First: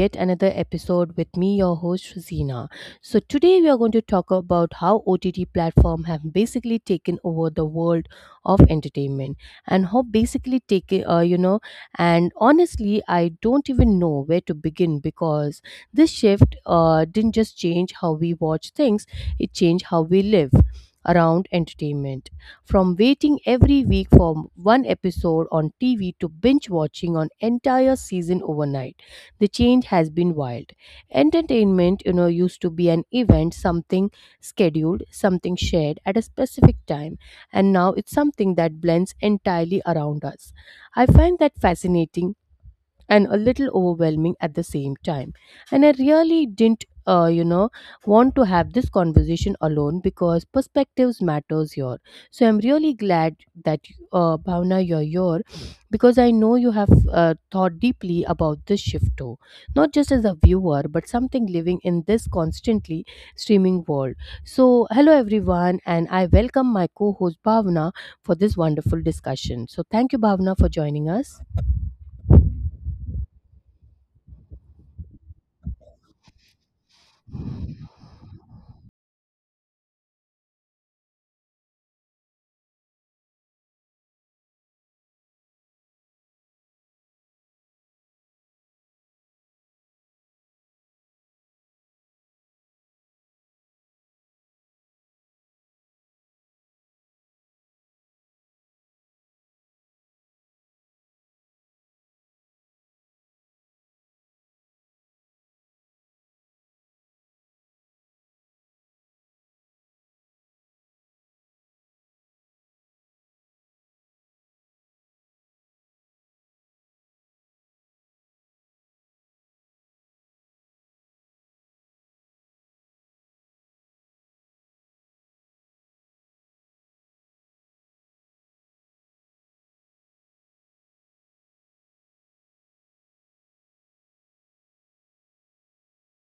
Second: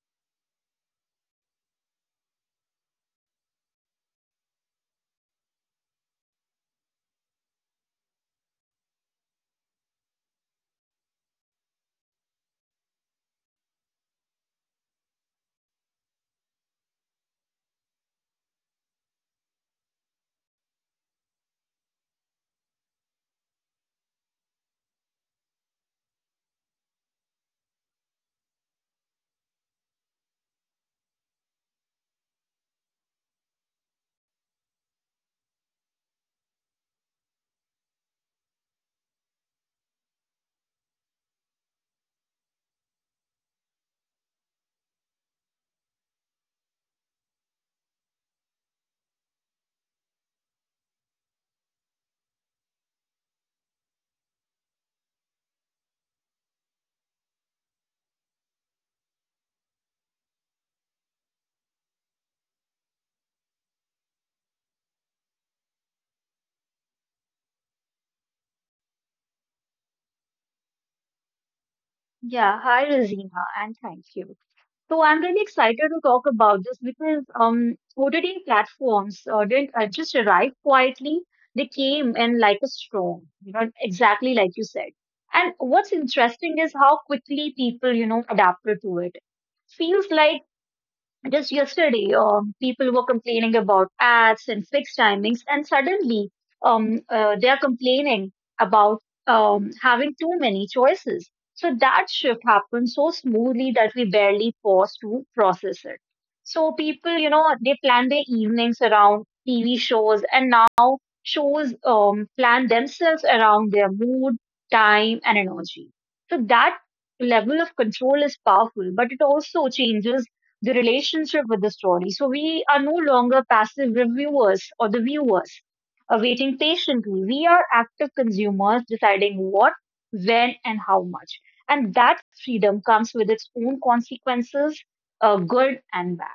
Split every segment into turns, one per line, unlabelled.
yet another episode with me, your host, Zina. So, today we are going to talk about how OTT platform have basically taken over the world of entertainment and how basically and honestly, I don't even know where to begin because this shift didn't just change how we watch things, it changed how we live around entertainment. From waiting every week for one episode on TV to binge watching an entire season overnight, the change has been wild. Entertainment, used to be an event, something scheduled, something shared at a specific time, and now it's something that blends entirely around us. I find that fascinating and a little overwhelming at the same time. And I really didn't, want to have this conversation alone because perspectives matters here. So I'm really glad that Bhavna, you're here because I know you have thought deeply about this shift too, not just as a viewer but something living in this constantly streaming world. So hello everyone, and I welcome my co-host Bhavna for this wonderful discussion. So thank you, Bhavna, for joining us.
Yeah, hi Razina, and thank you. So I'm really excited to talk about this because OTT platforms didn't just arrive quietly; they came in like a storm, you know, exactly like you said. And what's interesting is how quickly people, you know, adapted to it. Feels like just yesterday, people were complaining about ads and fixed timings, and suddenly they are complaining about having too many choices. So that shift happened so smoothly that we barely pause to process it. So people, you know, they plan their evenings around TV shows, and now shows plan themselves around their mood, time, and energy. So that level of control is powerful, but it also changes the relationship with the story. So we are no longer passive reviewers or the viewers awaiting patiently. We are active consumers deciding what, when, and how much. And that freedom comes with its own consequences, good and bad.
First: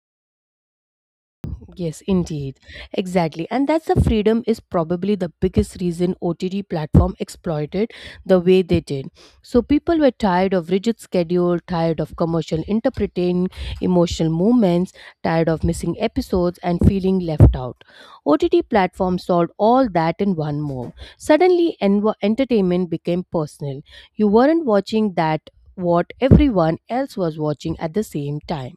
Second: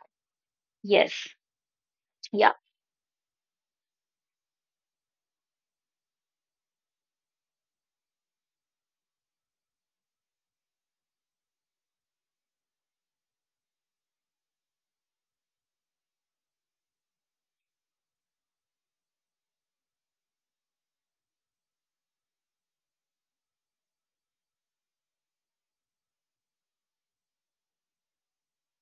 Yes.
Yes,
Yeah.
indeed. Exactly. And that's the freedom is probably the biggest reason OTT platform exploited the way they did. So people were tired of rigid schedule, tired of commercial interpreting, emotional movements, tired of missing episodes and feeling left out. OTT platform solved all that in one move. Suddenly entertainment became personal. You weren't watching that what everyone else was watching at the same time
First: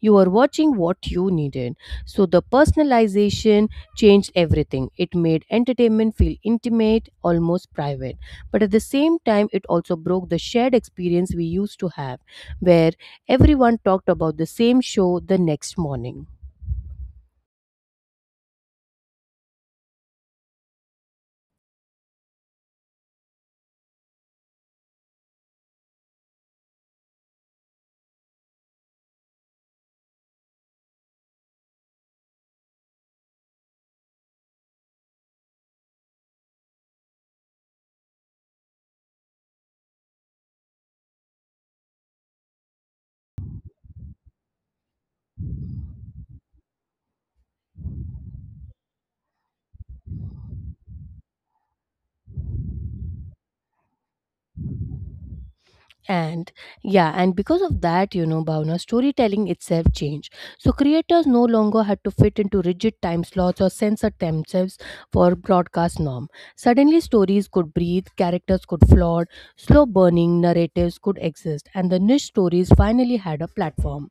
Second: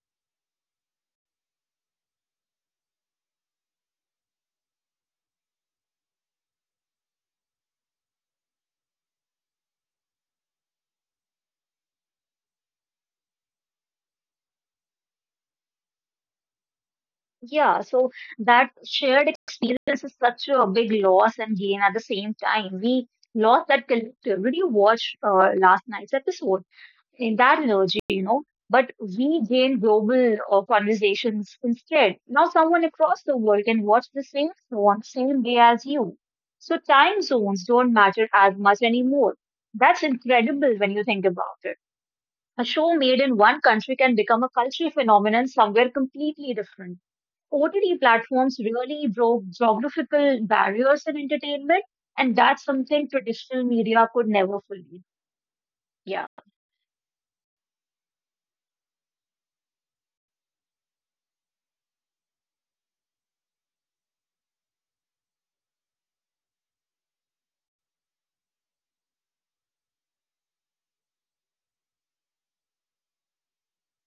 you are watching what you needed. So the personalization changed everything. It made entertainment feel intimate, almost private. But at the same time, it also broke the shared experience we used to have, where everyone talked about the same show the next morning.
Yeah. So that shared experience is such a big loss and gain at the same time. We lost that collective. Did you watch last night's episode? In that energy, you know, but we gain global conversations instead. Now, someone across the world can watch the same show on the same day as you. So time zones don't matter as much anymore. That's incredible when you think about it. A show made in one country can become a cultural phenomenon somewhere completely different. OTT platforms really broke geographical barriers in entertainment, and that's something traditional media could never fully. Yeah.
And yeah, and because of that, you know, Bhavna, storytelling itself changed. So creators no longer had to fit into rigid time slots or censor themselves for broadcast norm. Suddenly stories could breathe, characters could float, slow burning narratives could exist, and the niche stories finally had a platform.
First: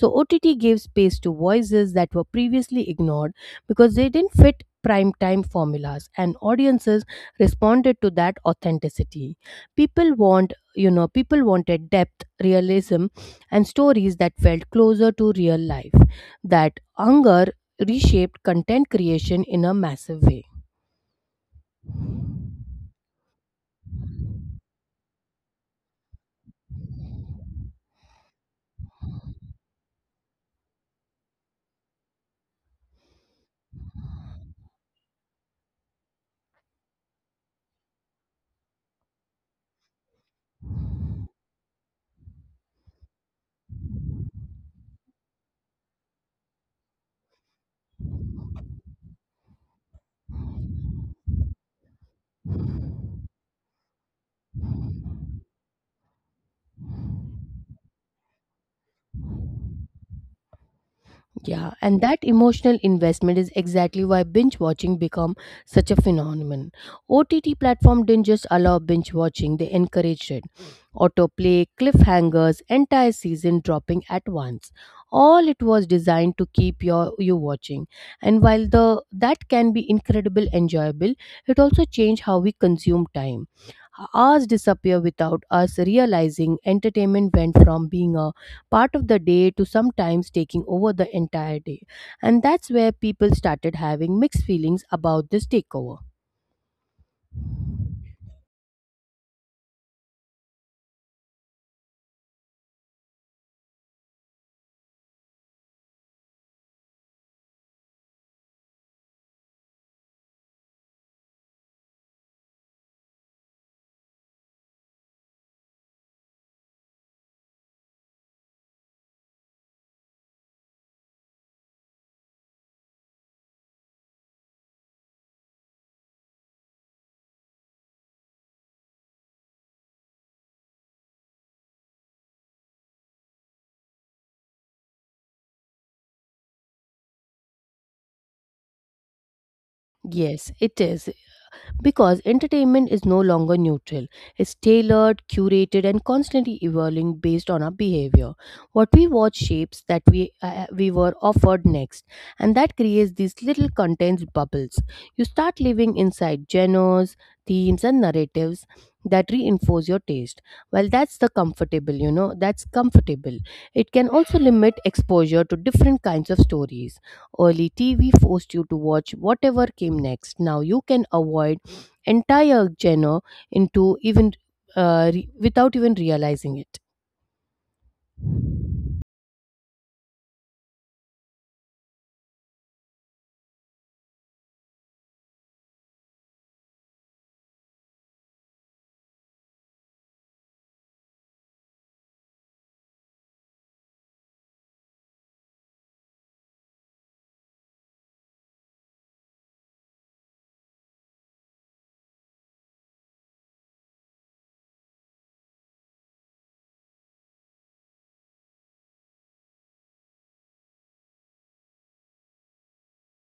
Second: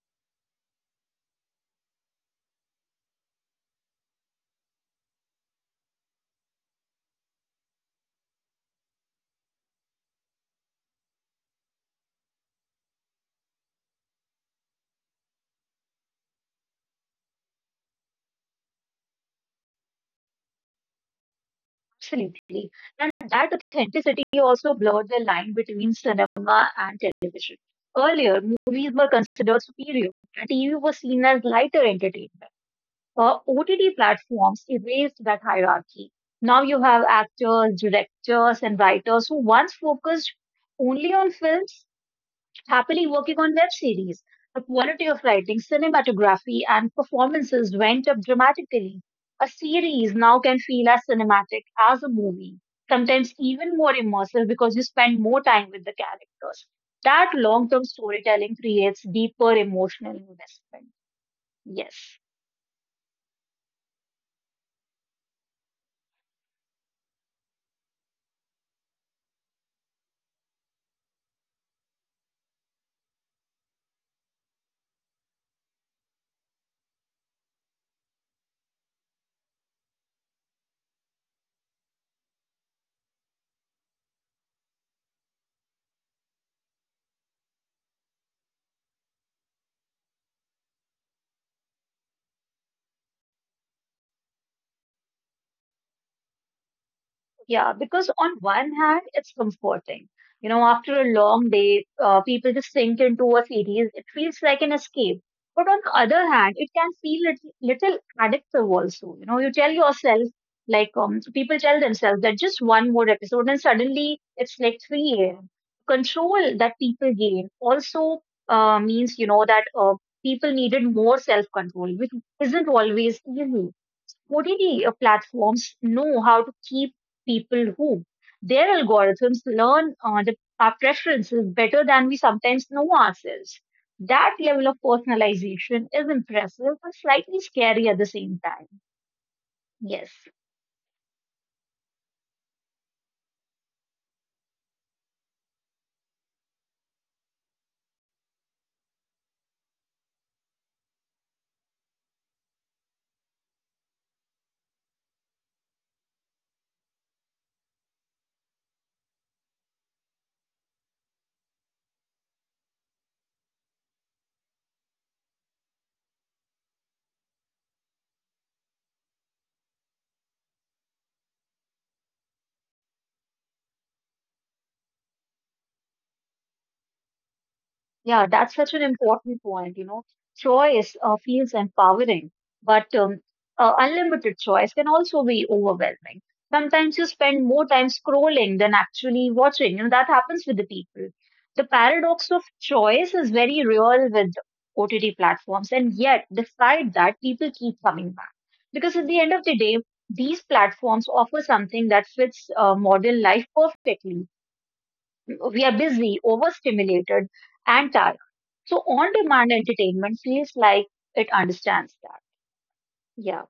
So OTT gave space to voices that were previously ignored because they didn't fit prime time formulas, and audiences responded to that authenticity. people want people wanted depth, realism, and stories that felt closer to real life. That hunger reshaped content creation in a massive way.
Absolutely. And that authenticity also blurred the line between cinema and television. Earlier, movies were considered superior, and TV was seen as lighter entertainment. OTT platforms erased that hierarchy. Now you have actors, directors, and writers who once focused only on films happily working on web series. The quality of writing, cinematography, and performances went up dramatically. A series now can feel as cinematic as a movie, sometimes even more immersive because you spend more time with the characters. That long term storytelling creates deeper emotional investment.
Yeah,
Yes.
and that emotional investment is exactly why binge watching become such a phenomenon. OTT platform didn't just allow binge watching, they encouraged it. Autoplay, cliffhangers, entire season dropping at once. All it was designed to keep you watching. And while the that can be incredible enjoyable, it also changed how we consume time. Hours disappear without us realizing entertainment went from being a part of the day to sometimes taking over the entire day. And that's where people started having mixed feelings about this takeover.
Yeah, because on one hand, it's comforting. You know, after a long day, people just sink into a series. It feels like an escape. But on the other hand, it can feel little addictive also. You know, you tell yourself, like, so people tell themselves that just one more episode, and suddenly it's like 3 a.m. Control that people gain also means, you know, that people needed more self control, which isn't always easy. OTT platforms know how to keep people hooked. Their algorithms learn our preferences better than we sometimes know ourselves. That level of personalization is impressive but slightly scary at the same time. Yes.
Yes, it is. Because entertainment is no longer neutral, it's tailored, curated, and constantly evolving based on our behavior. What we watch shapes that we were offered next, and that creates these little content bubbles. You start living inside genres, themes, and narratives that reinforce your taste. Well, that's the comfortable, you know, that's comfortable. It can also limit exposure to different kinds of stories. Early TV forced you to watch whatever came next. Now you can avoid entire genre into even without even realizing it.
Yeah, that's such an important point. You know, choice feels empowering, but unlimited choice can also be overwhelming. Sometimes you spend more time scrolling than actually watching, and that happens with the people. The paradox of choice is very real with OTT platforms, and yet, despite that, people keep coming back. Because at the end of the day, these platforms offer something that fits modern life perfectly. We are busy, overstimulated, and tired. So on demand entertainment feels like it understands that. Yeah,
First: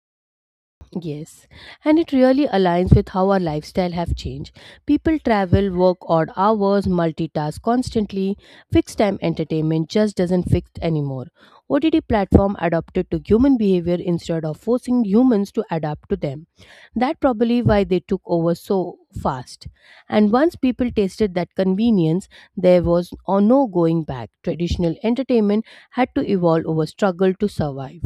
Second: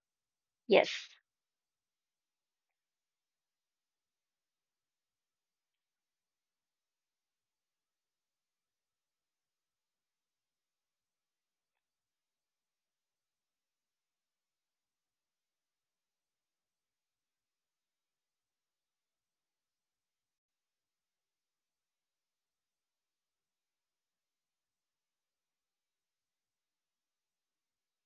yes.
Yes, and it really aligns with how our lifestyle have changed. People travel, work odd hours, multitask constantly. Fixed time entertainment just doesn't fix anymore. OTT platform adapted to human behavior instead of forcing humans to adapt to them. That probably why they took over so fast. And once people tasted that convenience, there was no going back. Traditional entertainment had to evolve over struggle to survive.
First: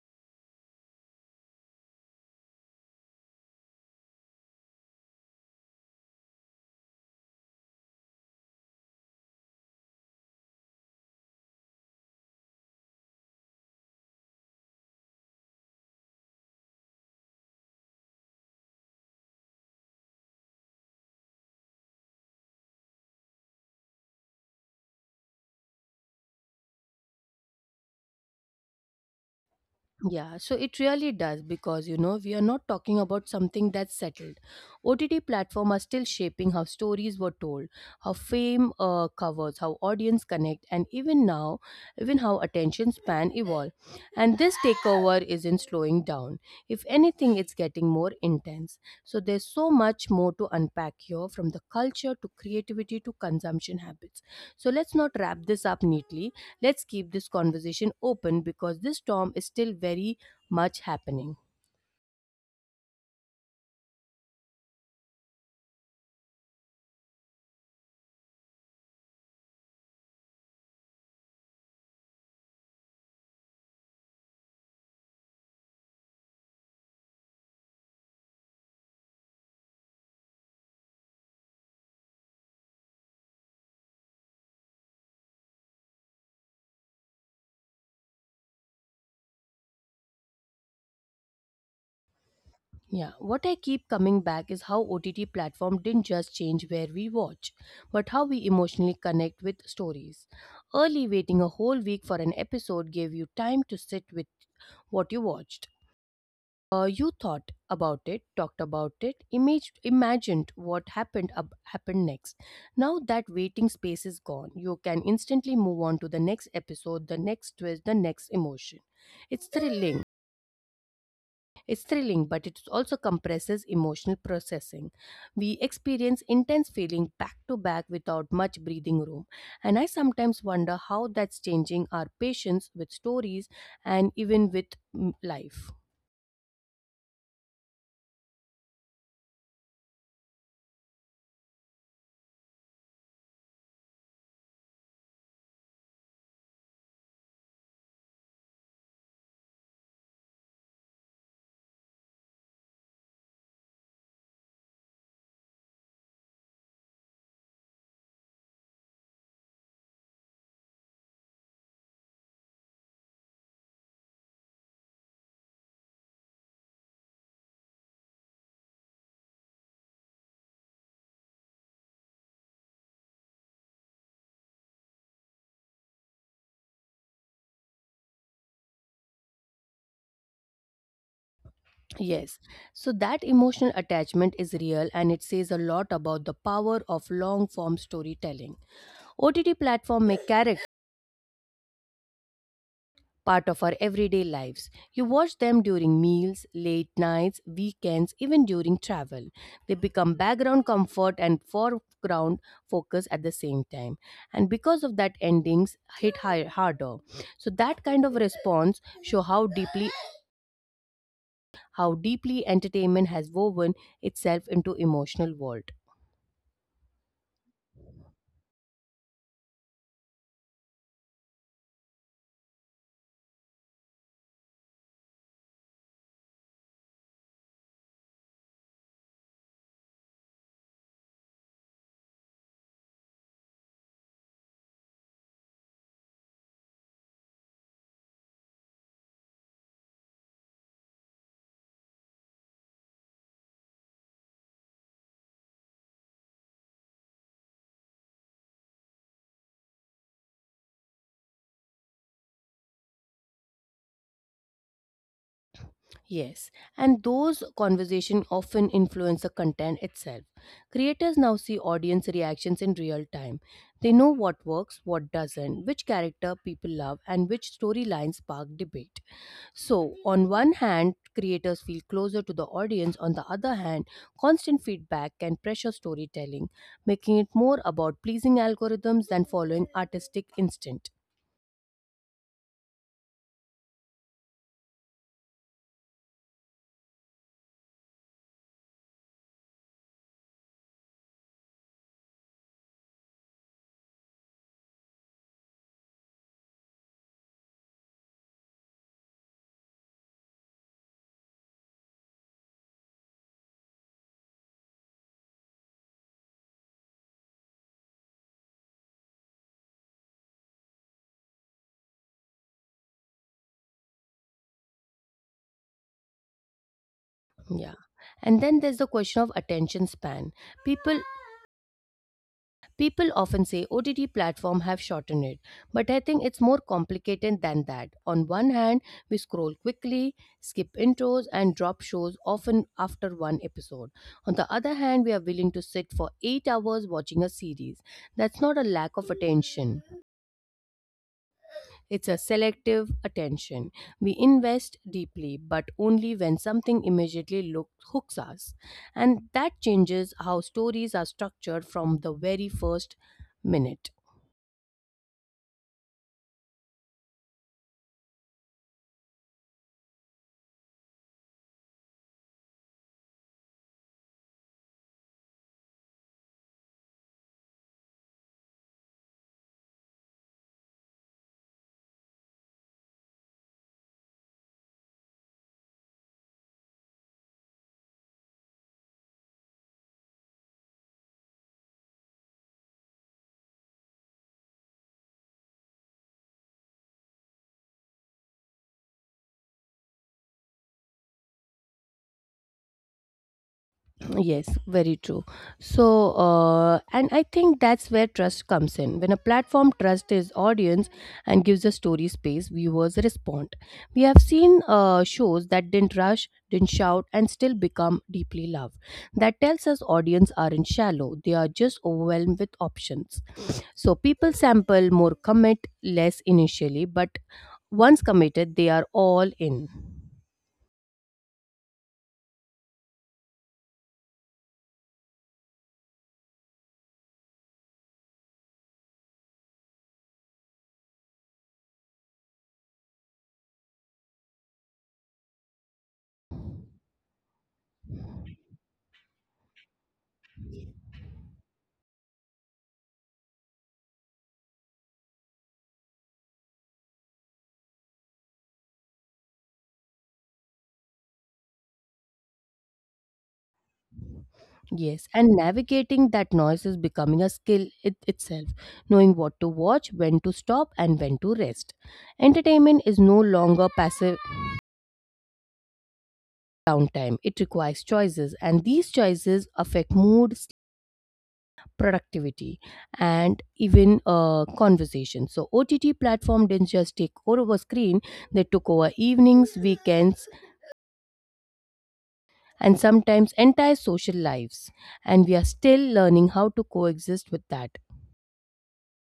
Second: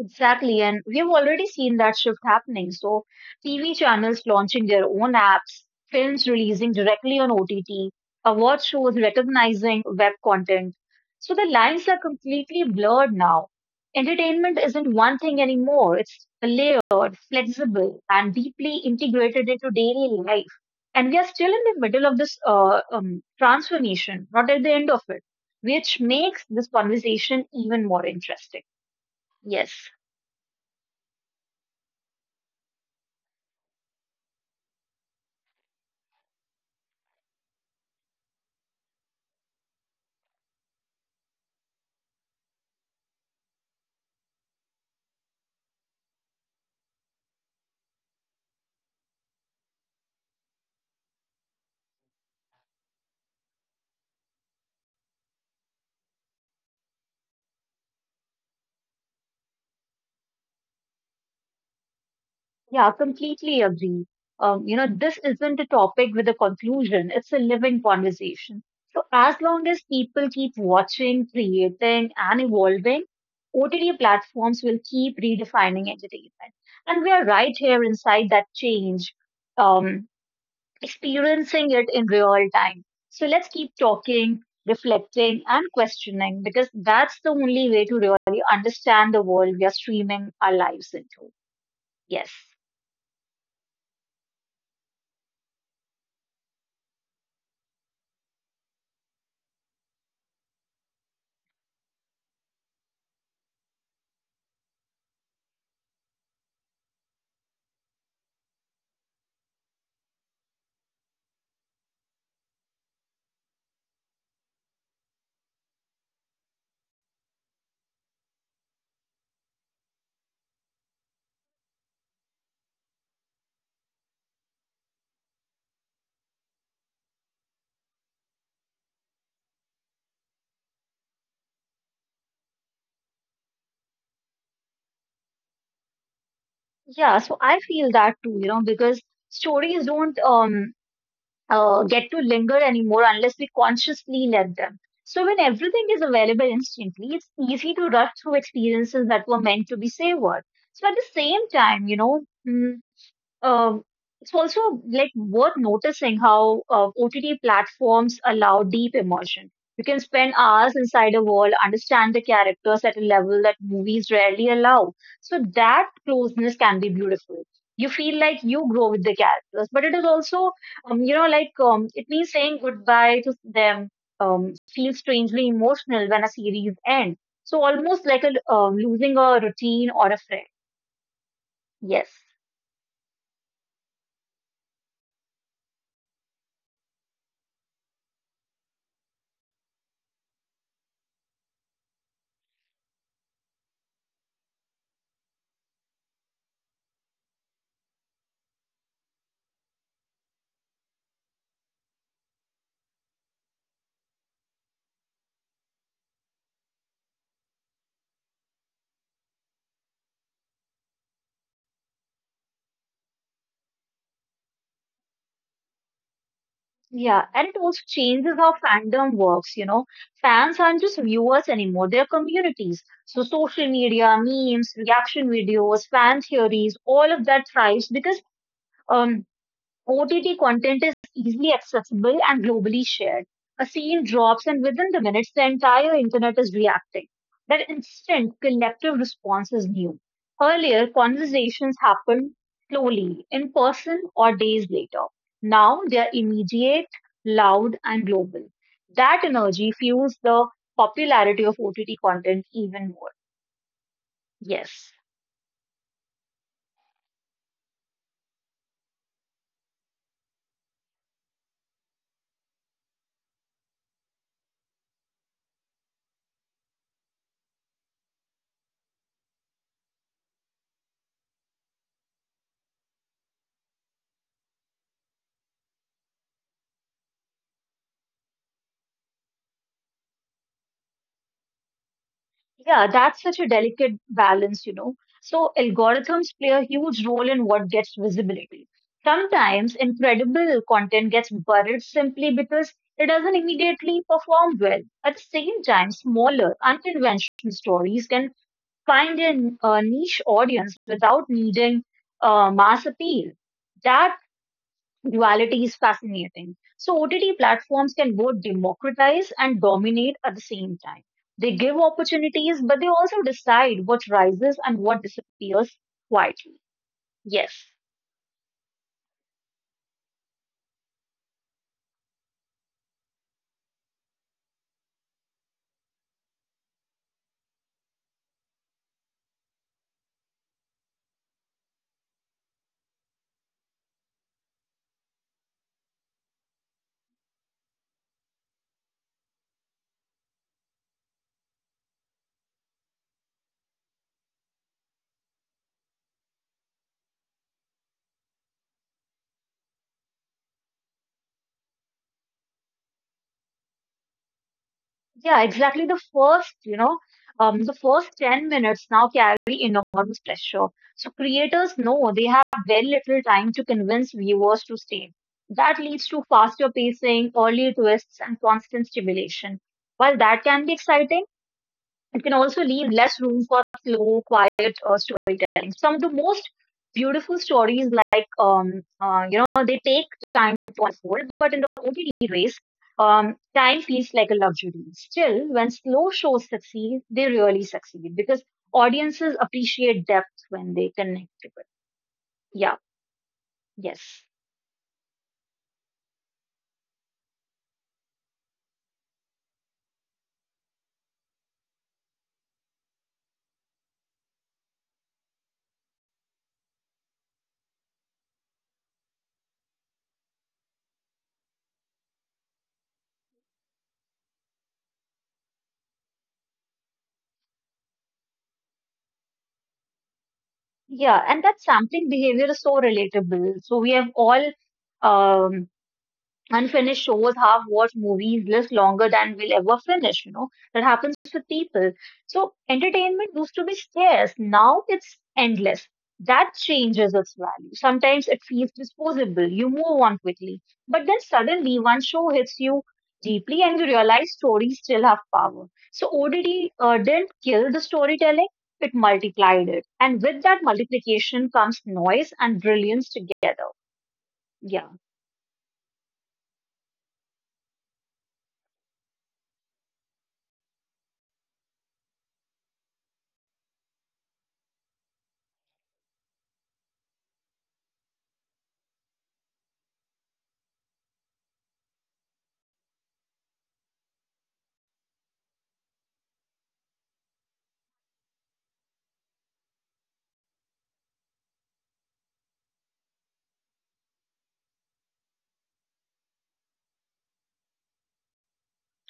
Exactly, and we have already seen that shift happening. So TV channels launching their own apps, films releasing directly on OTT, award shows recognizing web content. So the lines are completely blurred now. Entertainment isn't one thing anymore, it's layered, flexible, and deeply integrated into daily life. And we are still in the middle of this transformation, not at the end of it, which makes this conversation even more interesting. Yes.
Yeah, so it really does because, you know, we are not talking about something that's settled. OTT platform are still shaping how stories were told, how fame covers, how audience connect and even now, even how attention span evolve. And this takeover isn't slowing down. If anything, it's getting more intense. So there's so much more to unpack here from the culture to creativity to consumption habits. So let's not wrap this up neatly. Let's keep this conversation open because this storm is still very much happening.
Yeah, completely agree. You know, this isn't a topic with a conclusion, it's a living conversation. So, as long as people keep watching, creating, and evolving, OTT platforms will keep redefining entertainment. And we are right here inside that change, um, experiencing it in real time. So let's keep talking, reflecting, and questioning because that's the only way to really understand the world we are streaming our lives into. Yes.
Yeah, what I keep coming back is how OTT platform didn't just change where we watch, but how we emotionally connect with stories. Early waiting a whole week for an episode gave you time to sit with what you watched. You thought about it, talked about it, imagined what happened next. Now that waiting space is gone, you can instantly move on to the next episode, the next twist, the next emotion. It's thrilling. It's thrilling, but it also compresses emotional processing. We experience intense feeling back to back without much breathing room, and I sometimes wonder how that's changing our patience with stories and even with life.
Yeah, so I feel that too, you know, because stories don't get to linger anymore unless we consciously let them. So when everything is available instantly, it's easy to rush through experiences that were meant to be savored. So at the same time, you know, mm, um, it's also like worth noticing how OTT platforms allow deep immersion. You can spend hours inside a world, understand the characters at a level that movies rarely allow. So that closeness can be beautiful. You feel like you grow with the characters, but it is also, you know, like it means saying goodbye to them. Feel strangely emotional when a series ends. So almost like a losing a routine or a friend. Yes.
Yes. So that emotional attachment is real and it says a lot about the power of long form storytelling. OTT platform make characters part of our everyday lives. You watch them during meals, late nights, weekends, even during travel. They become background comfort and foreground focus at the same time. And because of that endings hit higher, harder. So that kind of response show how deeply entertainment has woven itself into emotional world.
Yeah, and it also changes how fandom works, you know. Fans aren't just viewers anymore, they're communities. So social media, memes, reaction videos, fan theories, all of that thrives because um OTT content is easily accessible and globally shared. A scene drops, and within the minutes, the entire internet is reacting. That instant collective response is new. Earlier, conversations happened slowly, in person or days later. Now they are immediate, loud, and global. That energy fuels the popularity of OTT content even more. Yes.
Yes, and those conversations often influence the content itself. Creators now see audience reactions in real time. They know what works, what doesn't, which character people love, and which storylines spark debate. So, on one hand, creators feel closer to the audience. On the other hand, constant feedback can pressure storytelling, making it more about pleasing algorithms than following artistic instinct.
Yeah, that's such a delicate balance, you know. So algorithms play a huge role in what gets visibility. Sometimes incredible content gets buried simply because it doesn't immediately perform well. At the same time, smaller, unconventional stories can find a niche audience without needing mass appeal. That duality is fascinating. So OTT platforms can both democratize and dominate at the same time. They give opportunities, but they also decide what rises and what disappears quietly. Yes.
Yeah. And then there's the question of attention span. People People often say OTT platform have shortened it, but I think it's more complicated than that. On one hand, we scroll quickly, skip intros and drop shows often after one episode. On the other hand, we are willing to sit for 8 hours watching a series. That's not a lack of attention. It's a selective attention. We invest deeply, but only when something hooks us. And that changes how stories are structured from the very first minute.
Yeah, exactly. The first, you know, the first 10 minutes now carry enormous pressure. So creators know they have very little time to convince viewers to stay. That leads to faster pacing, early twists, and constant stimulation. While that can be exciting, it can also leave less room for slow, quiet storytelling. Some of the most beautiful stories, like you know, they take time to unfold, but in the OTT race, time feels like a luxury. Still, when slow shows succeed, they really succeed because audiences appreciate depth when they connect to it. Yeah. Yes.
Yes, very true. So, and I think that's where trust comes in. When a platform trusts its audience and gives a story space, viewers respond. We have seen shows that didn't rush, didn't shout, and still become deeply loved. That tells us audience aren't shallow; they are just overwhelmed with options. So people sample more, commit less initially, but once committed, they are all in.
Yeah, and that sampling behavior is so relatable. So we have all um, unfinished shows, half watched movies last longer than we'll ever finish. You know, that happens with people. So entertainment used to be scarce. Now it's endless. That changes its value. Sometimes it feels disposable. You move on quickly. But then suddenly one show hits you deeply and you realize stories still have power. So ODD didn't kill the storytelling, it multiplied it. And with that multiplication comes noise and brilliance together. Yeah.
Yes, and navigating that noise is becoming a skill it itself, knowing what to watch, when to stop, and when to rest. Entertainment is no longer passive downtime, it requires choices, and these choices affect mood, sleep, productivity, and even conversation. So, OTT platform didn't just take over screen, they took over evenings, weekends, and sometimes entire social lives. And we are still learning how to coexist with that.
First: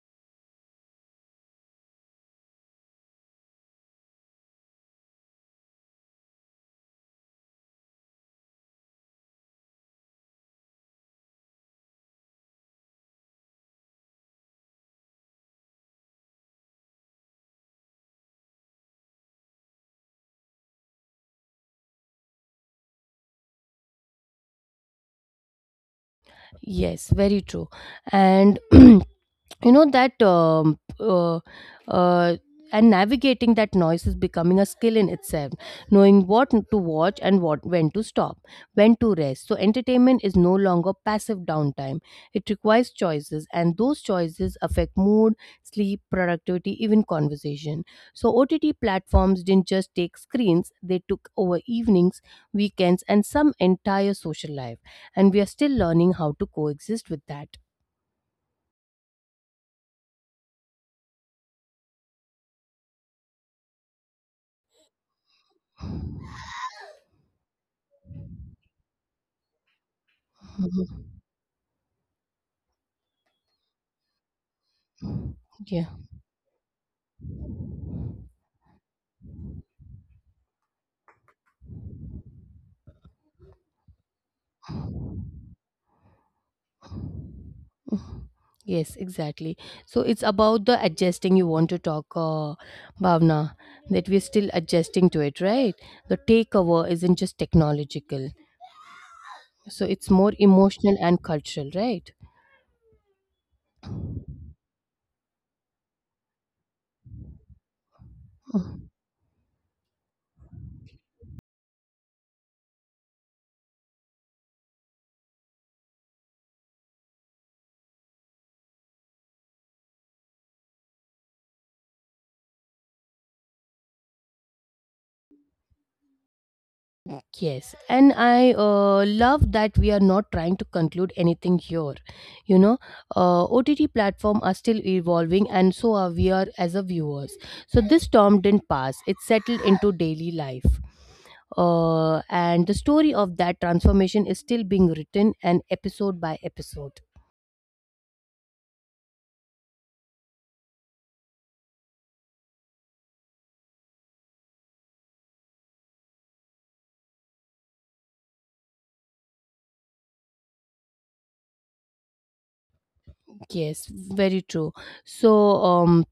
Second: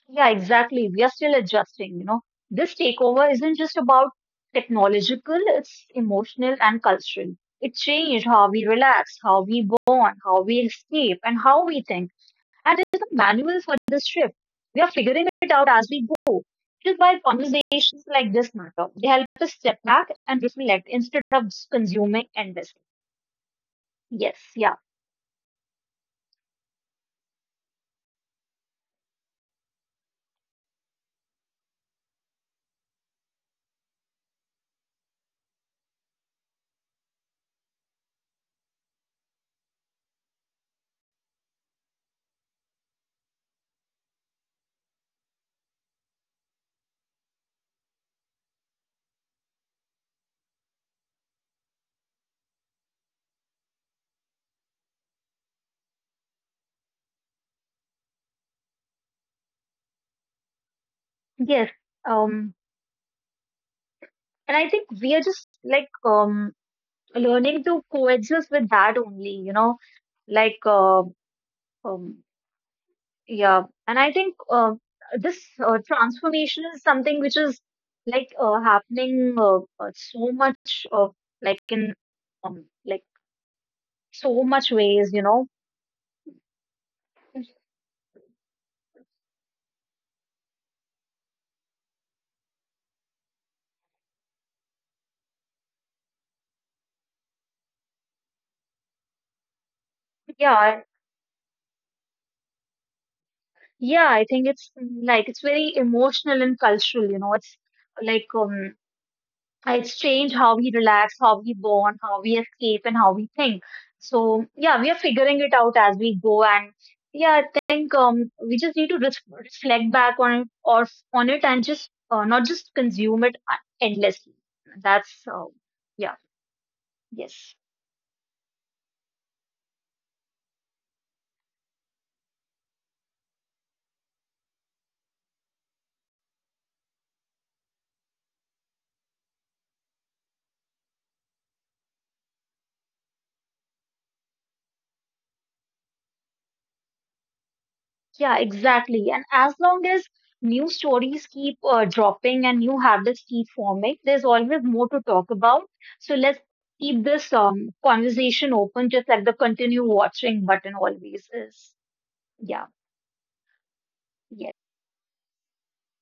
Yeah, exactly. We are still adjusting, you know. This takeover isn't just about technological, it's emotional and cultural. It changed how we relax, how we bond, how we escape, and how we think. And there's a manual for this shift. We are figuring it out as we go. Just by conversations like this matter, they help us step back and reflect instead of just consuming endlessly. Yes, yeah,
Yes, very true. And you know that uh, and navigating that noise is becoming a skill in itself. Knowing what to watch and what when to stop, when to rest. So entertainment is no longer passive downtime. It requires choices, and those choices affect mood, sleep, productivity, even conversation. So OTT platforms didn't just take screens; they took over evenings, weekends, and some entire social life and we are still learning how to coexist with that.
yes. Um, and I think we are just like learning to coexist with that only, you know, like
Mhm.
um, yeah. And I think this
Yeah.
transformation is something which is like happening so much of like in um, like so much ways, you know.
Mhm. Yes, exactly. So it's about the adjusting you want to talk, Bhavna, that we're still adjusting to it, right? The takeover isn't just technological, so it's more
yeah I-
emotional and cultural, right?
yeah, I think it's like it's very emotional and cultural, you know. It's like It's strange how we relax, how we bond, how we escape, and how we think. So yeah, we are figuring it out as we go, and yeah, I think we just need to reflect back on it or on it and just not just consume it endlessly. That's Yeah, yes.
Yes, and I love that we are not trying to conclude anything here. You know, OTT platform are still evolving, and so are we are as a viewers. So this storm didn't pass; it settled into daily life, and the story of that transformation is still being written, and episode by episode.
Yeah, exactly. And as long as new stories keep dropping and new habits keep forming, there's always more to talk about. So let's keep this conversation open, just like the continue watching button always is. Yeah,
Yes, very
yes.
true. So um,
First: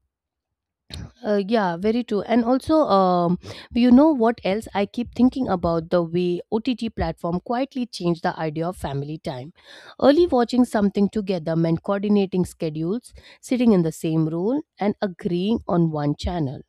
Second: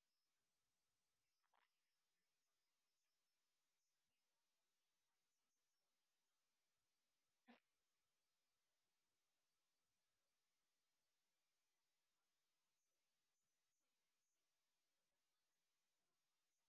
Yeah, very true. You know what else I keep thinking about the way OTT platform quietly changed the idea of family time. Early watching something together meant coordinating schedules, sitting in the same room, and agreeing on one channel.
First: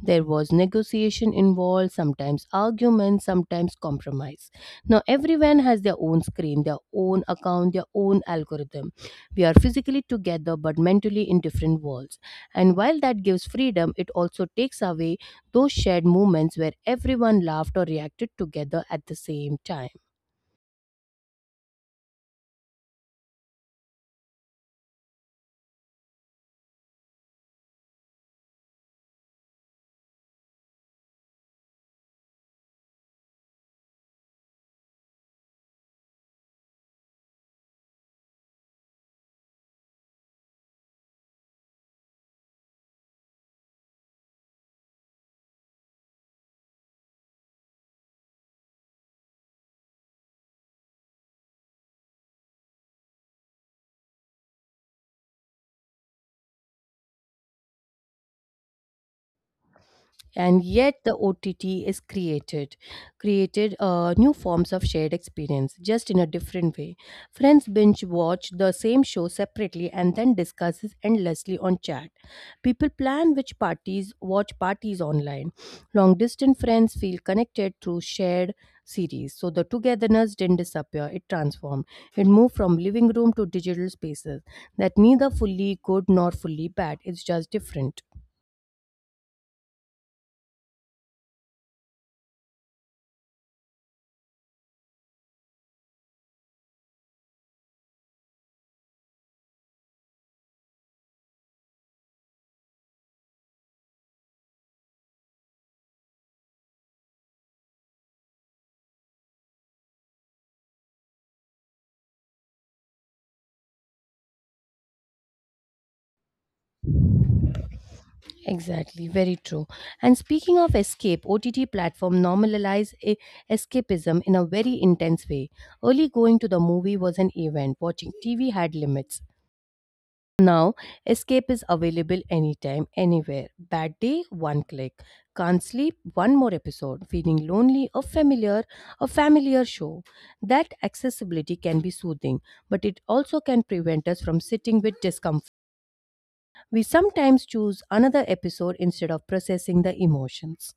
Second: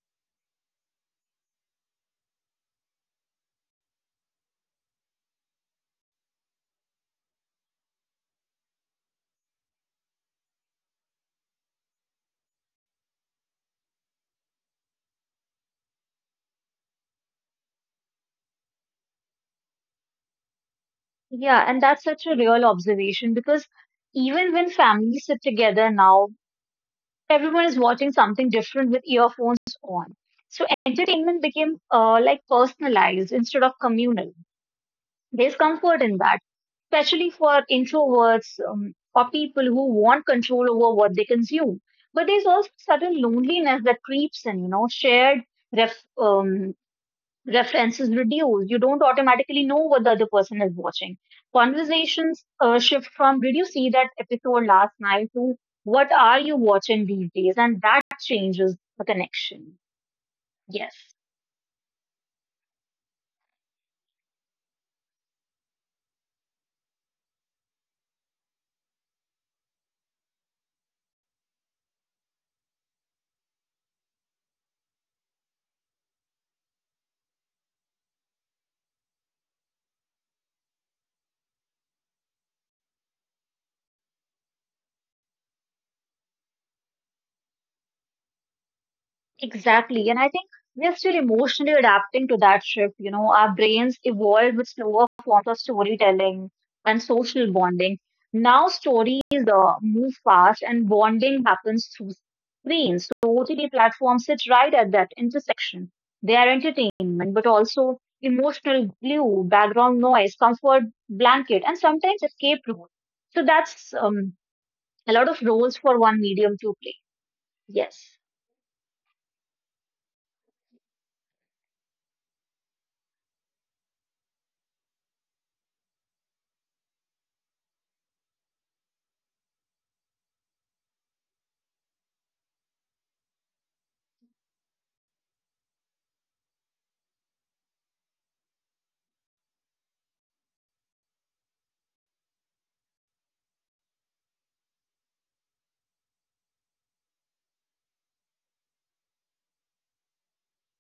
There was negotiation involved, sometimes arguments, sometimes compromise. Now, everyone has their own screen, their own account, their own algorithm. We are physically together but mentally in different worlds and while that gives freedom, it also takes away those shared moments where everyone laughed or reacted together at the same time.
Yeah, and that's such a real observation because even when families sit together now, everyone is watching something different with earphones on. So entertainment became like personalized instead of communal. There's comfort in that, especially for introverts or people who want control over what they consume. But there's also certain loneliness that creeps in, you know, shared ref, um, references reduce. You don't automatically know what the other person is watching. Conversations shift from, did you see that episode last night, to what are you watching these days? And that changes the connection.
And yet
Yes.
the OTT is created new forms of shared experience, just in a different way. Friends binge watch the same show separately and then discusses endlessly on chat. People plan which parties watch parties online. Long distance friends feel connected through shared series. So the togetherness didn't disappear; it transformed. It moved from living room to digital spaces. That neither fully good nor fully bad. It's just different.
Exactly. And I think we are still emotionally adapting to that shift. You know, our brains evolved with slower forms of storytelling and social bonding. Now stories move fast and bonding happens through screens. So OTT platforms sit right at that intersection. They are entertainment, but also emotional glue, background noise, comfort blanket, and sometimes escape route. So that's a lot of roles for one medium to play. Yes.
Exactly, very true. And speaking of escape, OTT platform normalize escapism in a very intense way. Early going to the movie was an event, watching TV had limits. Now, escape is available anytime, anywhere. Bad day, one click. Can't sleep, one more episode. Feeling lonely, a familiar show. That accessibility can be soothing, but it also can prevent us from sitting with discomfort. We sometimes choose another episode instead of processing the emotions.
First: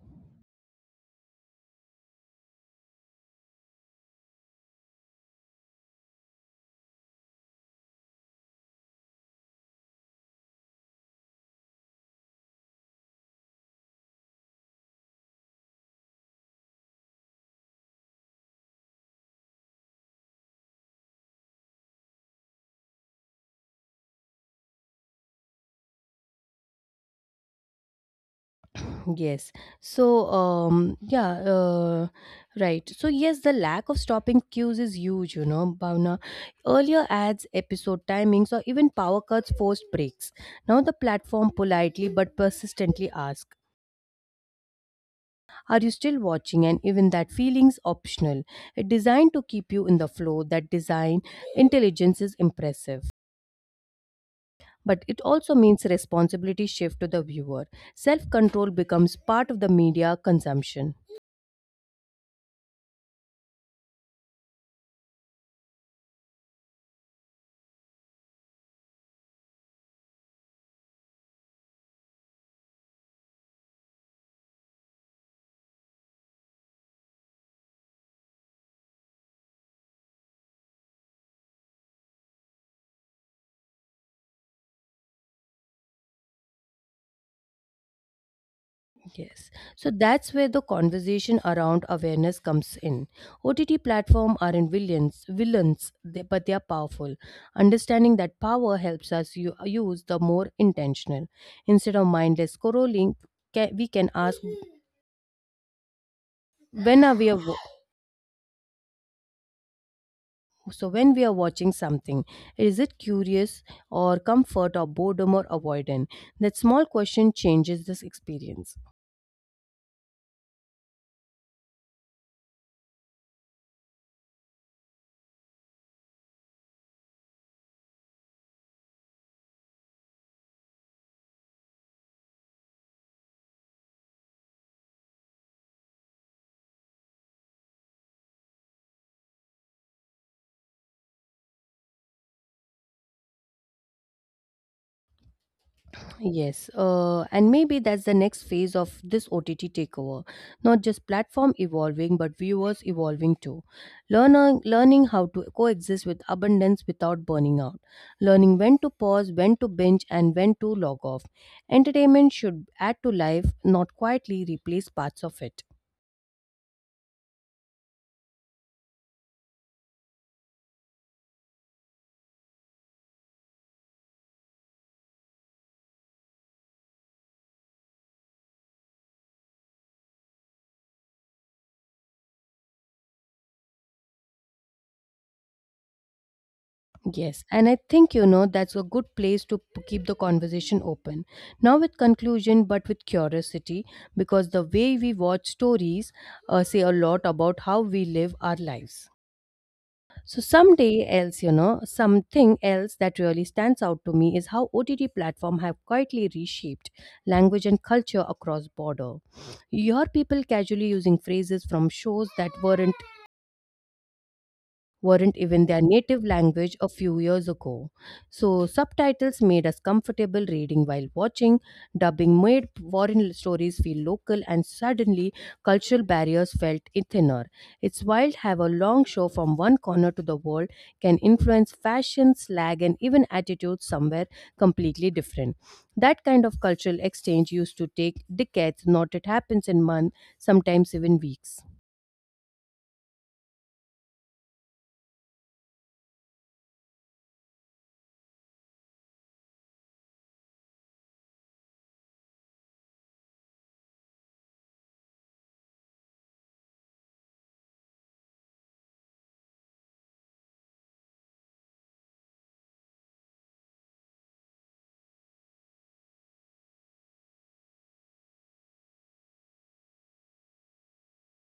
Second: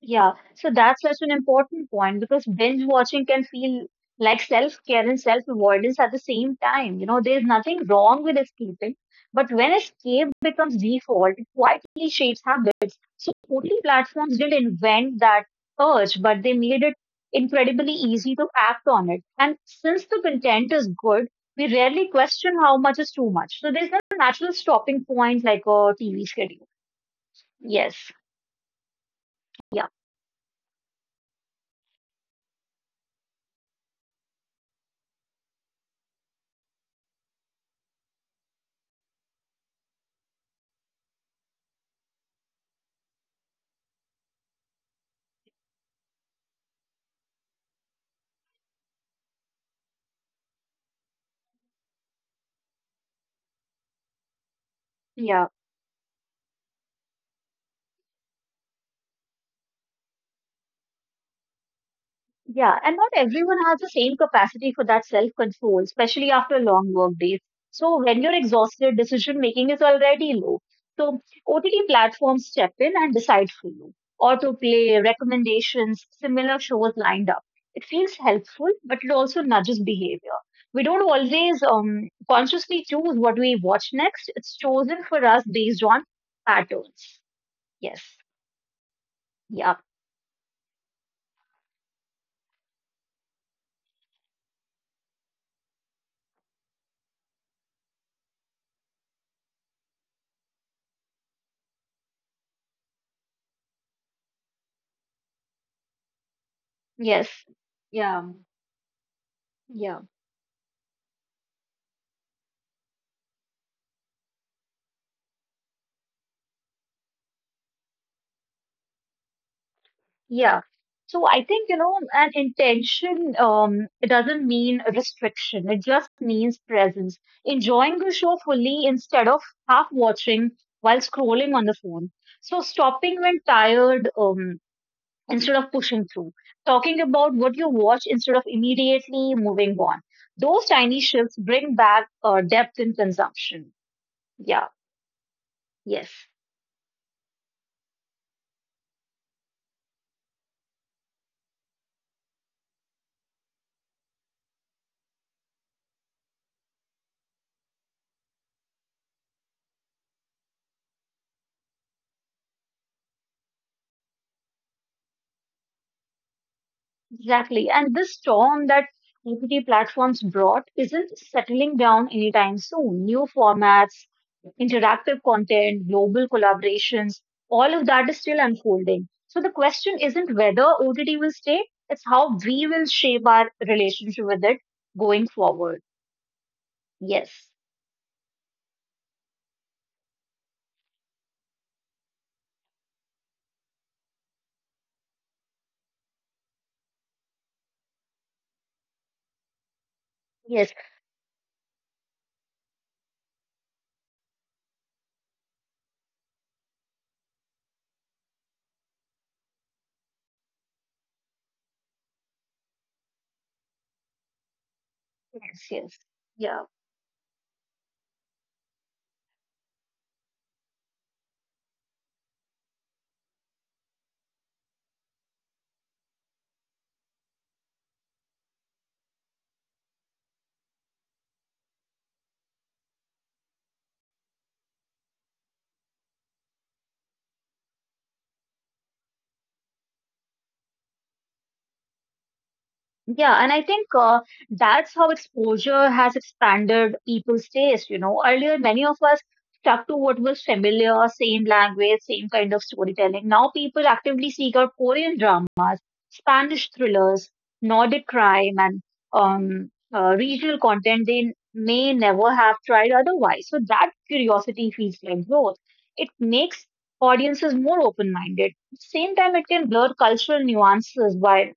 Yeah, so that's such an important point because binge watching can feel like self-care and self-avoidance at the same time. You know, there's nothing wrong with escaping, but when escape becomes default, it quietly shapes habits. So OTT platforms didn't invent that urge, but they made it incredibly easy to act on it. And since the content is good, we rarely question how much is too much. So there's no natural stopping point like a TV schedule. Yes.
Yes.
Yeah.
So, um, yeah, uh, right. So the lack of stopping cues is huge, you know, Bhavna. Earlier ads, episode timings, or even power cuts forced breaks. Now, the platform politely but persistently asks, are you still watching? And even that feeling's optional. It's designed to keep you in the flow. That design intelligence is impressive, but it
Yeah.
also means responsibility shift to the viewer. Self control becomes part of the media consumption.
Yeah, and not everyone has the same capacity for that self-control, especially after long work days. So when you're exhausted, decision making is already low. So OTT platforms step in and decide for you. Autoplay, recommendations, similar shows lined up. It feels helpful, but it also nudges behavior. We don't always consciously choose what we watch next. It's chosen for us based on patterns. Yes.
Yes.
Yeah.
So that's where the conversation around awareness comes in. OTT platforms aren't villains, but they are powerful. Understanding that power helps us use the more intentional. Instead of mindless scrolling, we can ask when are
Yes.
we
Yeah, yeah.
so, when we are watching something, is it curious or comfort or boredom or avoidant? That small question changes this experience.
Yeah. So I think, you know, an intention, it doesn't mean a restriction. It just means presence. Enjoying the show fully instead of half watching while scrolling on the phone. So stopping when tired, instead of pushing through. Talking about what you watch instead of immediately moving on. Those tiny shifts bring back depth in consumption. Yeah. Yes.
Yes, and maybe that's the next phase of this OTT takeover. Not just platform evolving, but viewers evolving too. Learning how to coexist with abundance without burning out. Learning when to pause, when to binge, and when to log off. Entertainment should add to life, not quietly replace parts of it.
Exactly. And this storm that OTT platforms brought isn't settling down anytime soon. New formats, interactive content, global collaborations, all of that is still unfolding. So the question isn't whether OTT will stay, it's how we will shape our relationship with it going forward.
Yes,
Yes.
and I think you know that's a good place to keep the conversation open. Now with conclusion, but with curiosity, because the way we watch stories say a lot about how we live our lives. So
Yes.
someday else, you know, something else that really stands out to me is how OTT platform have quietly reshaped language and culture across border. You hear people casually using phrases from shows that weren't
Yes.
even their
Yes.
native
Yeah.
language a few years ago. So, subtitles made us comfortable reading while watching, dubbing made foreign stories feel local, and suddenly cultural barriers felt thinner. It's wild how a long show from one corner to the world can influence fashion, slang, and even attitudes somewhere completely different. That kind of cultural exchange used to take decades, not it happens in months, sometimes even weeks.
Yeah, and I think that's how exposure has expanded people's taste. You know, earlier many of us stuck to what was familiar, same language, same kind of storytelling. Now people actively seek out Korean drama, Spanish thrillers, Nordic crime, and regional content they may never have tried otherwise. So that curiosity feels like growth. It makes audiences more open-minded. At the same time, it can blur cultural nuances while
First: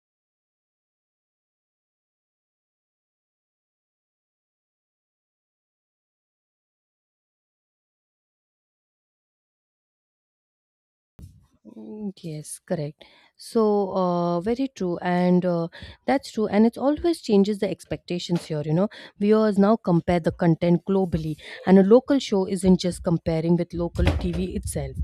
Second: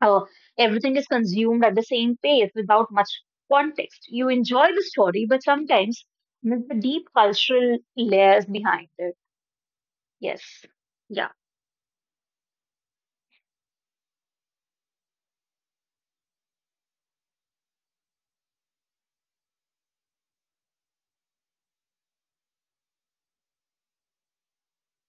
uh, everything is consumed at the same pace without much context. You enjoy the story, but sometimes miss the deep cultural layers behind it. Yes. Yeah.
Yes, correct. So, very true, and that's true. And it always changes the expectations here. You know, viewers now compare the content globally, and a local show isn't just comparing with local TV itself;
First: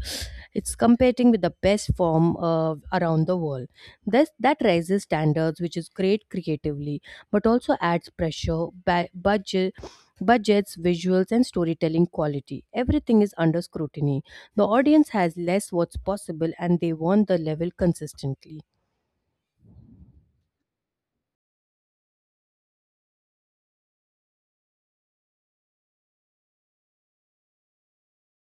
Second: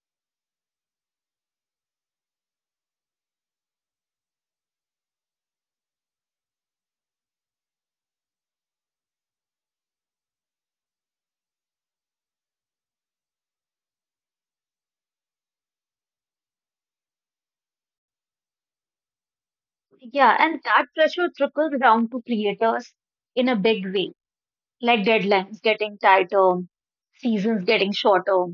it's competing with the best form around the world. This that raises standards, which is great creatively, but also adds pressure, budgets, visuals, and storytelling quality. Everything is under scrutiny the audience has less what's possible and they want the level consistently.
Yeah. And that pressure trickles down to creators in a big way, like deadlines getting tighter, seasons getting shorter,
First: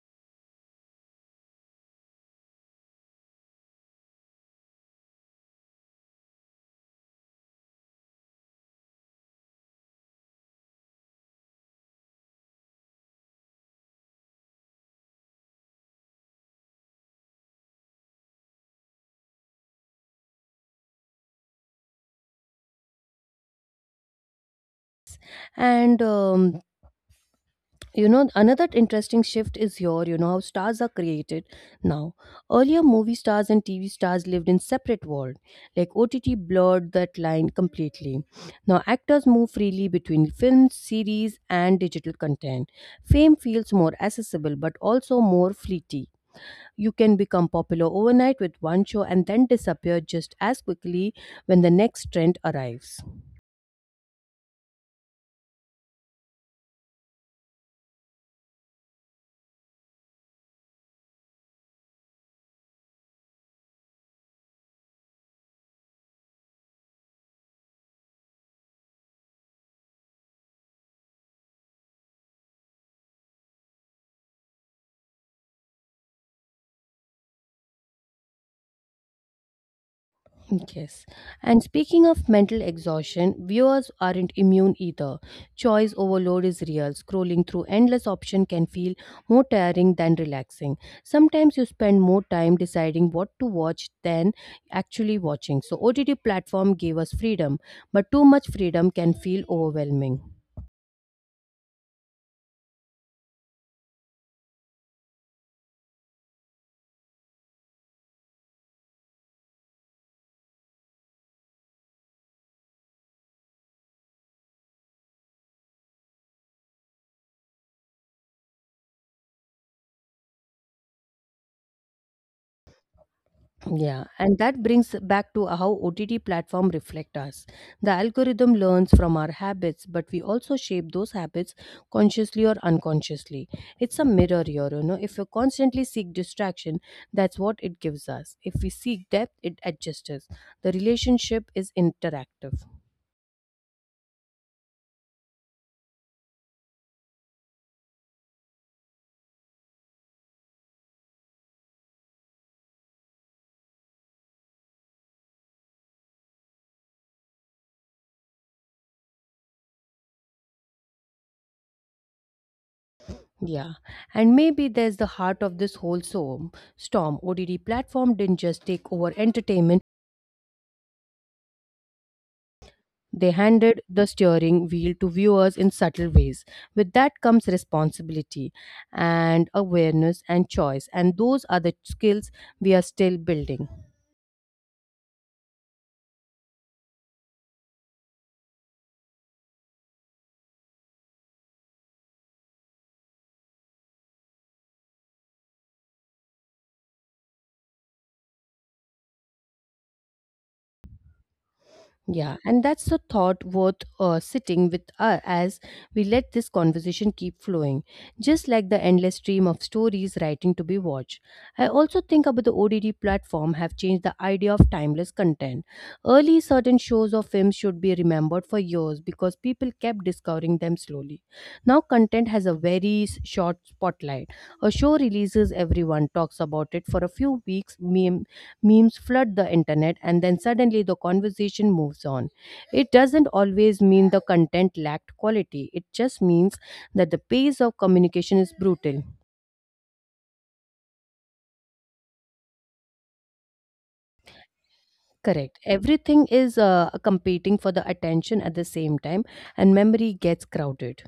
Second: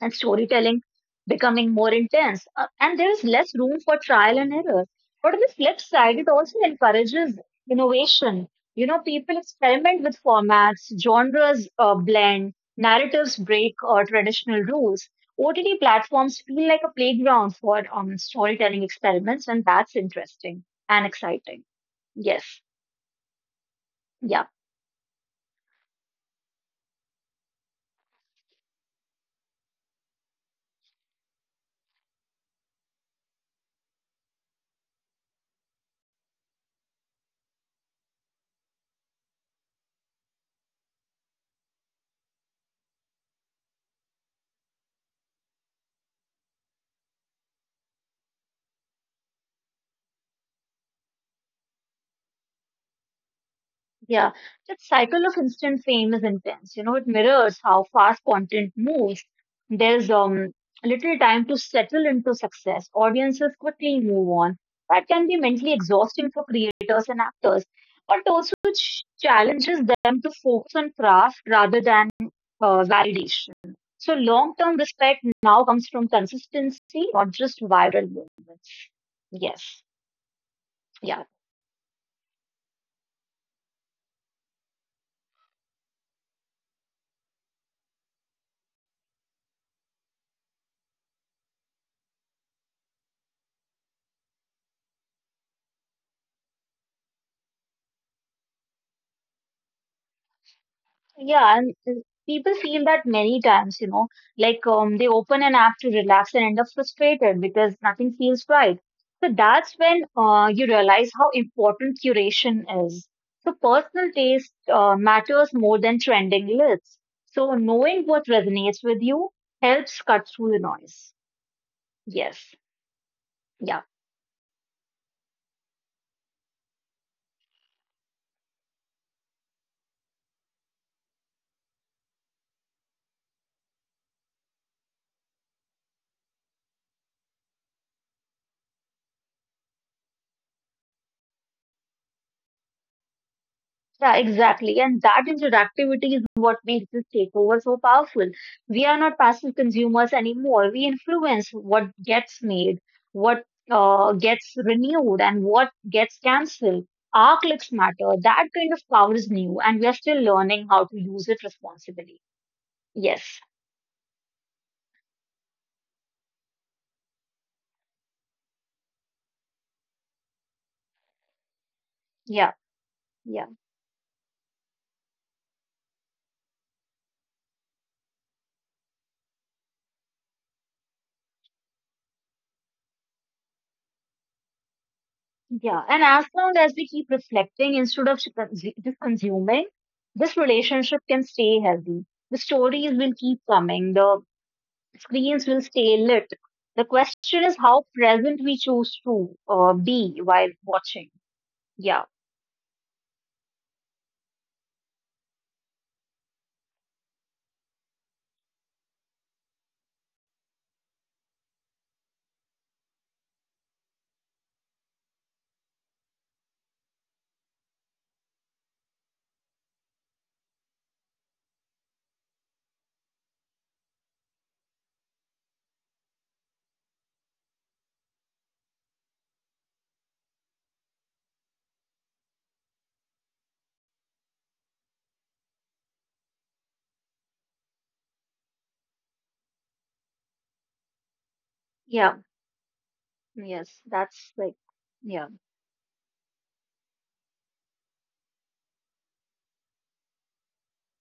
and storytelling becoming more intense, and there is less room for trial and error. But on the flip side, it also encourages innovation. You know, people experiment with formats, genres blend, narratives break traditional rules. OTT platforms feel like a playground for storytelling experiments, and that's interesting and exciting. Yes. Yeah.
And you know, another interesting shift is here, you know, how stars are created now. Earlier, movie stars and TV stars lived in separate world. Like OTT blurred that line completely. Now, actors move freely between films, series, and digital content. Fame feels more accessible but also more fleeting. You can become popular overnight with one show and then disappear just as quickly when the next trend arrives.
Yeah, that cycle of instant fame is intense. You know, it mirrors how fast content moves. There's little time to settle into success. Audiences quickly move on. That can be mentally exhausting for creators and actors, but also it challenges them to focus on craft rather than validation. So long-term respect now comes from consistency, not just viral moments. Yes.
Yes.
Yeah.
And speaking of mental exhaustion, viewers aren't immune either. Choice overload is real. Scrolling through endless options can feel more tiring than relaxing. Sometimes you spend more time deciding what to watch than actually watching. So OTT platform gave us freedom, but too much freedom can feel overwhelming.
Yeah, and people feel that many times, you know, like they open an app to relax and end up frustrated because nothing feels right. So that's when you realize how important curation is. So personal taste matters more than trending lists. So knowing what resonates with you helps cut through the noise. Yes. Yeah.
Yeah, and that brings back to how OTT platform reflect us. The algorithm learns from our habits, but we also shape those habits consciously or unconsciously. It's a mirror here, you know. If you constantly seek distraction, that's what it gives us. If we seek depth, it adjusts. The relationship is interactive.
Yeah, exactly. And that interactivity is what makes this takeover so powerful. We are not passive consumers anymore. We influence what gets made, what gets renewed, and what gets cancelled. Our clicks matter. That kind of power is new, and we are still learning how to use it responsibly. Yes.
Yeah, and maybe there's the heart of this whole storm. Storm ODD platform didn't just take over entertainment;
Yeah.
they
Yeah.
handed the steering wheel to viewers in subtle ways. With that comes responsibility and awareness and choice, and those are the skills we are still building.
Yeah. And as long as we keep reflecting instead of just consuming, this relationship can stay healthy. The stories will keep coming. The screens will stay lit. The question is how present we choose to be while watching. Yeah,
Yeah, and that's the thought worth sitting with as we let this conversation keep flowing, just like the endless stream of stories writing to be watched. I also think about the ODD platform have changed the idea of timeless content. Early certain shows or films should be remembered for years because people kept discovering them slowly. Now content has a very short spotlight. A show releases, everyone talks about it for a few weeks, memes flood the internet and then suddenly the conversation moves on. It doesn't always mean the content lacked quality, it just means that the pace of communication is brutal.
yeah, yes, that's like, yeah.
Correct. Everything is competing for the attention at the same time, and memory gets crowded.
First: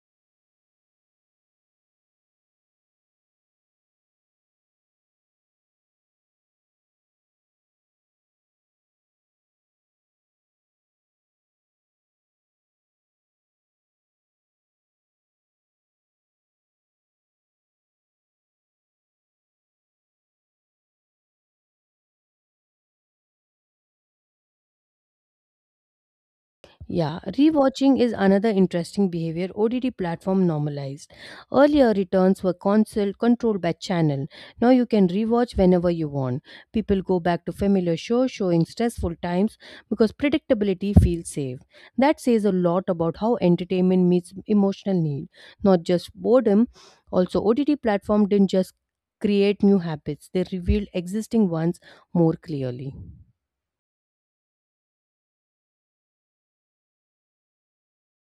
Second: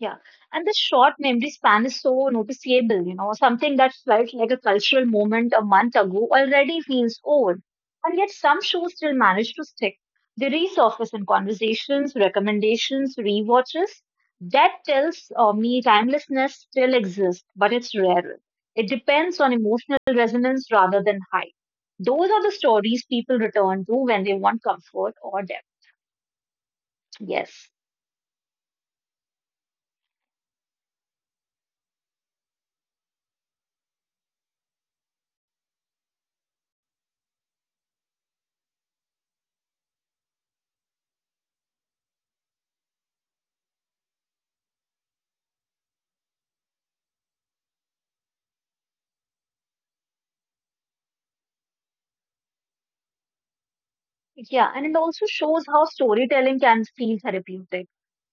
Yeah, and the short memory span is so noticeable, you know, something that felt like a cultural moment a month ago already feels old. And yet some shows still manage to stick. They resurface in conversations, recommendations, rewatches. That tells me timelessness still exists, but it's rarer. It depends on emotional resonance rather than hype. Those are the stories people return to when they want comfort or depth.
Yeah,
Yes.
rewatching is another interesting behavior OTT platform normalized. Earlier, returns were console controlled by channel. Now you can rewatch whenever you want. People go back to familiar shows showing stressful times because predictability feels safe. That says a lot about how entertainment meets emotional need, not just boredom. Also, OTT platform didn't just create new habits; they revealed existing ones more clearly.
Yeah, and it also shows how storytelling can feel therapeutic.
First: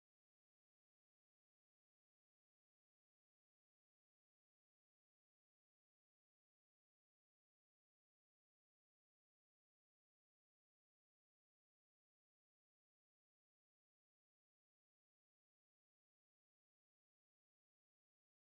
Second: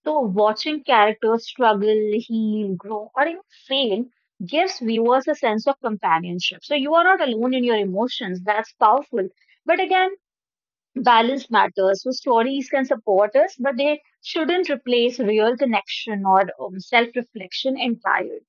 So watching characters struggle, heal, grow, or even fail gives viewers a sense of companionship. So you are not alone in your emotions. That's powerful. But again, balance matters. So stories can support us, but they shouldn't replace real connection or self-reflection entirely.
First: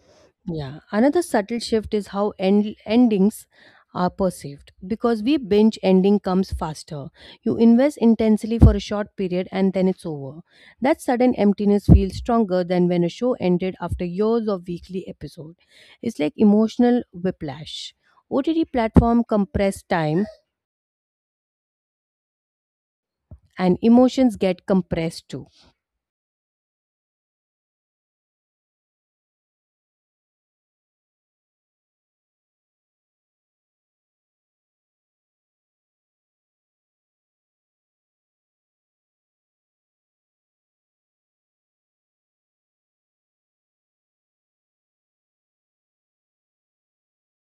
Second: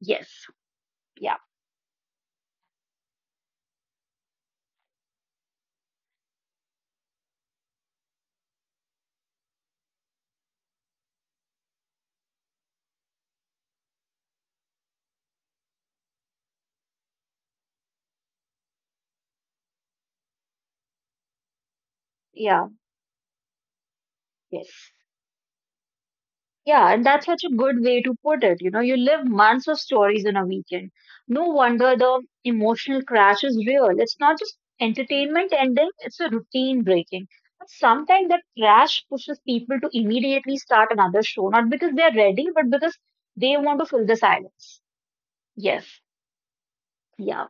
Yes.
Yeah, another
Yeah.
subtle shift is how endings are perceived because we binge ending comes faster. You invest intensely for a short period and then it's over. That sudden emptiness feels stronger than when a show ended after years of weekly episode. It's like emotional whiplash. OTT platform compress time
Yeah.
and emotions get
Yes.
compressed too.
Yeah, and that's such a good way to put it. You know, you live months of stories in a weekend. No wonder the emotional crash is real. It's not just entertainment ending, it's a routine breaking. But sometimes that crash pushes people to immediately start another show, not because they're ready, but because they want to fill the silence. Yes, yeah.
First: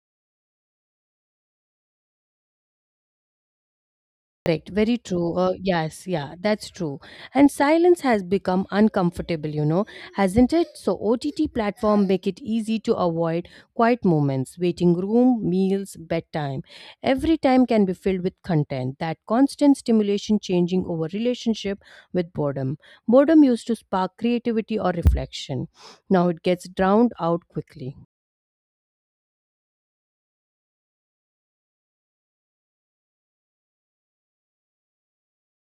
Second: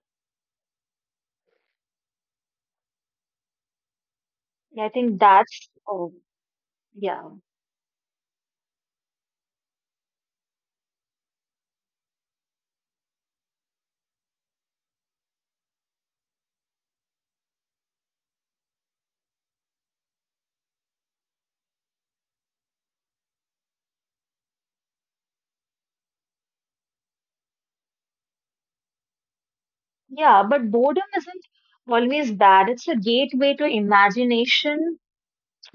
Correct,
Yeah, I
very
think
true.
that's,
Yes,
oh,
yeah, that's true.
yeah.
And silence has become uncomfortable, you know, hasn't it? So OTT platform make it easy to avoid quiet moments, waiting room, meals, bedtime. Every time can be filled with content. That constant stimulation changing over relationship with boredom. Boredom used to spark creativity or reflection. Now it gets drowned out quickly.
Yeah, but boredom isn't always bad. It's a gateway to imagination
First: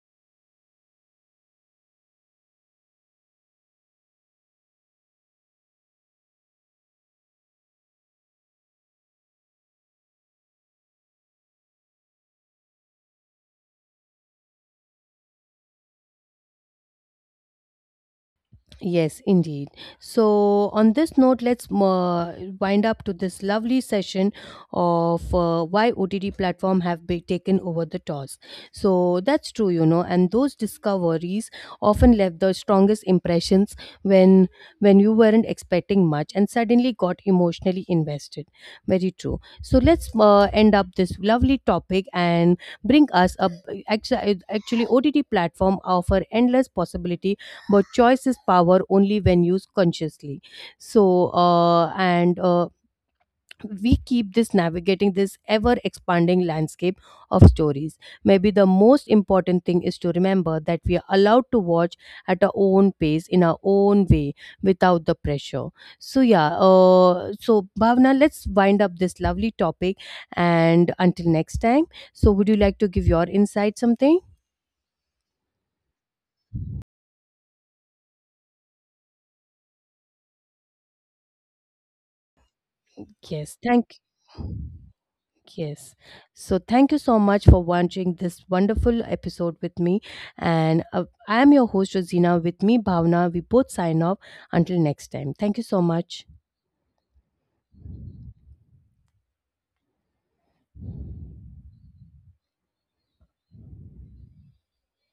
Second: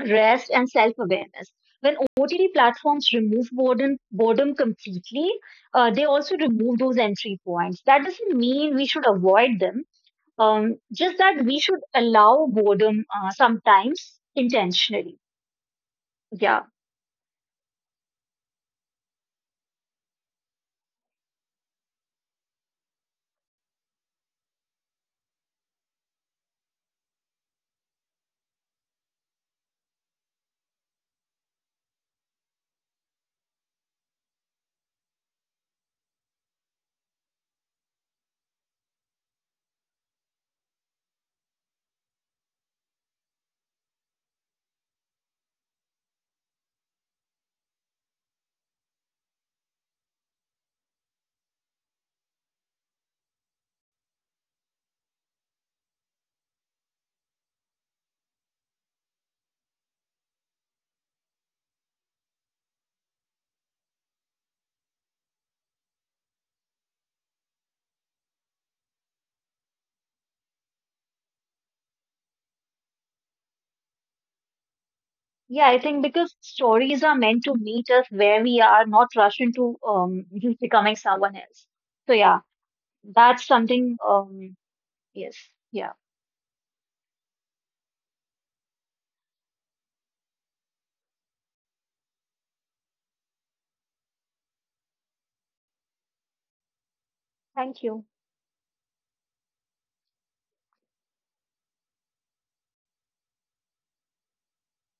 rest, and self awareness. When OTT platforms remove boredom, completely, they also remove those entry points. That doesn't mean we should avoid them, just that we should allow boredom sometimes intentionally. Yeah.
Yes, indeed. So, on this note, let's wind up to this lovely session of why OTT platform have been taken over the toss. So that's true, you know, and those discoveries often left the strongest impressions when you weren't expecting much and suddenly got emotionally invested. Very true. So let's end up this lovely topic and bring us up. Actually, OTT platform offer endless possibility, but choice is power only when used consciously, so and we keep this navigating this ever expanding landscape of stories. Maybe the most important thing is to remember that we are allowed to watch at our own pace in our own way without the pressure. So yeah, so Bhavna, let's wind up this lovely topic and until next time. So would you like to give your insight something?
Yeah, I think because stories are meant to meet us where we are, not rush into just becoming someone else. So, yeah, that's
Yes, thank.
something. Yes.
Yes.
Yeah.
So thank you so much for watching this wonderful episode with me. And I am your host, Rosina. With me, Bhavna. We both sign off. Until next time. Thank you so much.
Thank you.